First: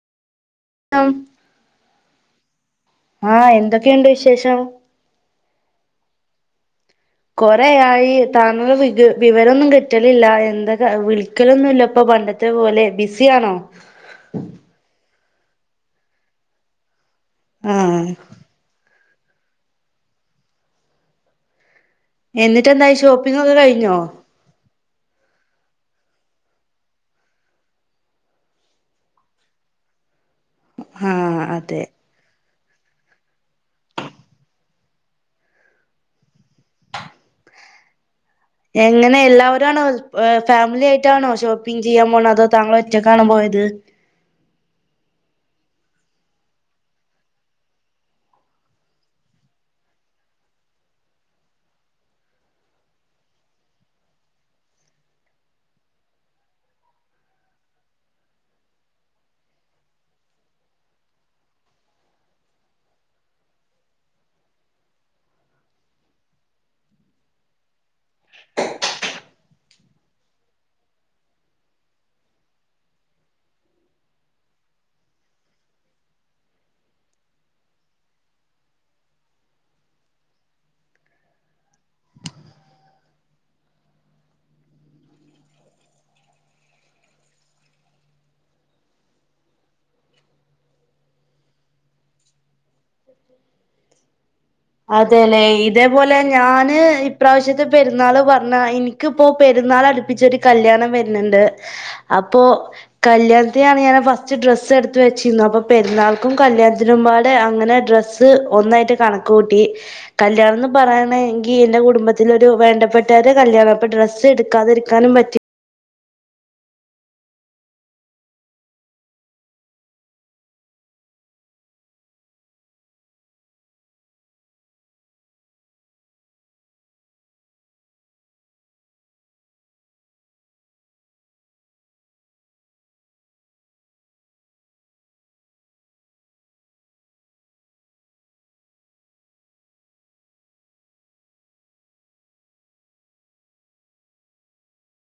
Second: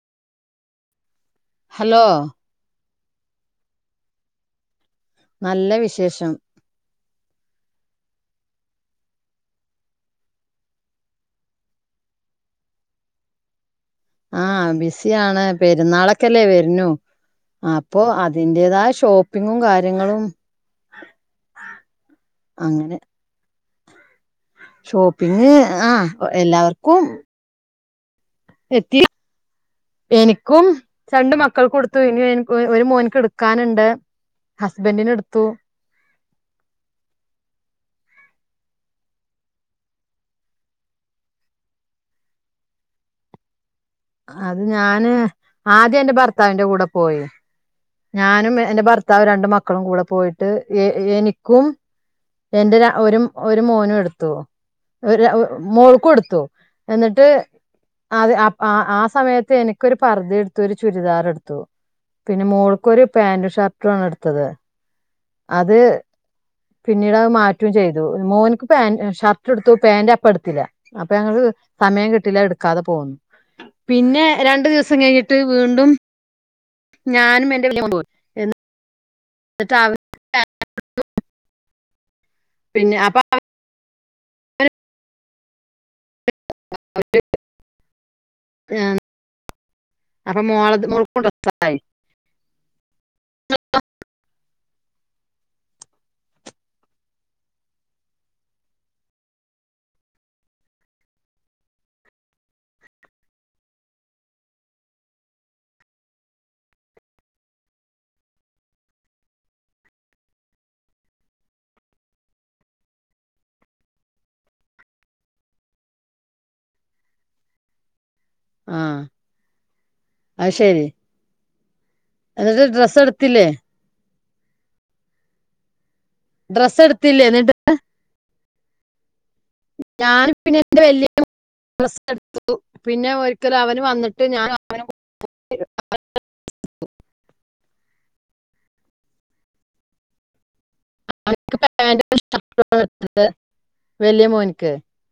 [unintelligible] Hello ആഹ് എന്തൊക്കെയുണ്ട് വിശേഷം നല്ല വിശേഷം കൊറെയായി താങ്കളെ വിക വിവരൊന്നും കിട്ടണ്ല്ല എന്തൊക്കെ വിളി ക്കലൊന്നുംല്ല ഇപ്പൊ പണ്ടത്തെ പോലെ ബിസിയാണോ ആ ബിസിയാണ് പെരുന്നാളൊക്കല്ലേ വര്നു ആഹ് അപ്പൊ അതിന്റെതായ ഷോപ്പിങ്ങും കാര്യങ്ങളും എന്നിട്ടെന്തായി ഷോപ്പിംഗൊക്കെ കഴിഞ്ഞോ ഷോപ്പിംഗ് ആഹ് ഒ എല്ലാവർക്കും എത്തി എനിക്കും രണ്ട് ആഹ് മക്കൾക്കും അതെ എടുത്ത് ഇനി എനി ഒര് ഒരു മോന്ക്ക് എടുക്കാന്ണ്ട് ഹസ്ബൻറിനിടുത്തു എങ്ങനെ എല്ലാവരും ആണോ ഏ ഫാമിലി ആയിട്ടാണോ ഷോപ്പിംഗ് ചെയ്യാൻ പോണ അതോ താങ്കളൊറ്റക്കാണോ പോയത് അത് ഞാന് ആദ്യന്റെ ഭർത്താവിന്റെ കൂടെ പോയി ഞാനും എ എന്റെ ഭർത്താവും രണ്ട് മക്കളും കൂടെ പോയിട്ട് എ എനിക്കും എന്റെ ര ഒരു ഒരു മോനും എടുത്തു ഒരു ര ഒ മോൾക്കും എടുത്തു എന്നിട്ട് അത് അ അ ആ സമയത്ത് എനിക്കൊരു പർദ എടുത്തു ഒരു ചുരിദാറെടുത്തു പിന്നെ മോൾക്കൊരു പാൻറും ഷർട്ടും ആണ് എടുത്തത് അത് പിന്നീടയ് മാറ്റും ചെയ്തു മോൻക്ക് പാൻറ് ഷർട്ട് എടുത്തു പാന്റ് അപ്പ എടുത്തില്ല അപ്പൊ ഞങ്ങള് സമയം കിട്ടീല്ല എടുക്കാതെ പോന്നു പിന്നെ രണ്ടു ദിവസം കഴിഞ്ഞിട്ട് വീണ്ടും ഞാനും എന്റെ വെല്യ മോനും പോയി എന്നിട്ടാവ [unintelligible] പിന്നെ അപ്പ അവ [unintelligible] ആ അപ്പൊ മോളത് മോൾക്കുണ്ടായി [unintelligible] അതെല്ലെ ഇതേപോലെ ഞാന് ഇപ്രാവശ്യത്തെ പെരുന്നാള് പറഞ്ഞ എനി ക്ക് ഇപ്പോപെരുന്നാൾ അടുപ്പിച്ചൊരു കല്യാണം വരുന്നുണ്ട് അപ്പോ കല്യാണത്തിെയാണ് ഞാൻ ഫസ്റ്റ് ഡ്രസ്സ് എടുത്ത് വെച്ചിരുന്നു അപ്പൊ പെരുന്നാൾക്കും കല്യാത്തിനുംപാട് അങ്ങനെ ഡ്രസ് ഡ്രസ്സ്‌ ഒന്നായിട്ട് കണക്ക് കൂട്ടി കല്യാണം എന്ന് പറയാണെങ്കി എന്റെ കുടുംബത്തില ഒരു വേണ്ടപ്പെട്ടവര കല്യാണം അപ്പൊ ഡ്രസ്സ് എടുക്കാതിരിക്കാനും പറ്റി ആഹ് അത് ശരി എന്നിട്ട് ഡ്രസ് എട്ത്തിലെ? ഡ്രസ്സ് എടുത്തില്ലേ എന്നിട്ട്? ഞാൻ പിന്നെന്റെ വല്യ ഡ്രസ്സ് എടുത്തു പിന്നെ ഒരിക്കല് അവന് വന്നിട്ട് ഞാൻ അവന് [unintelligible] ഡിത്ത്ത് വലിയ മോനിക്ക്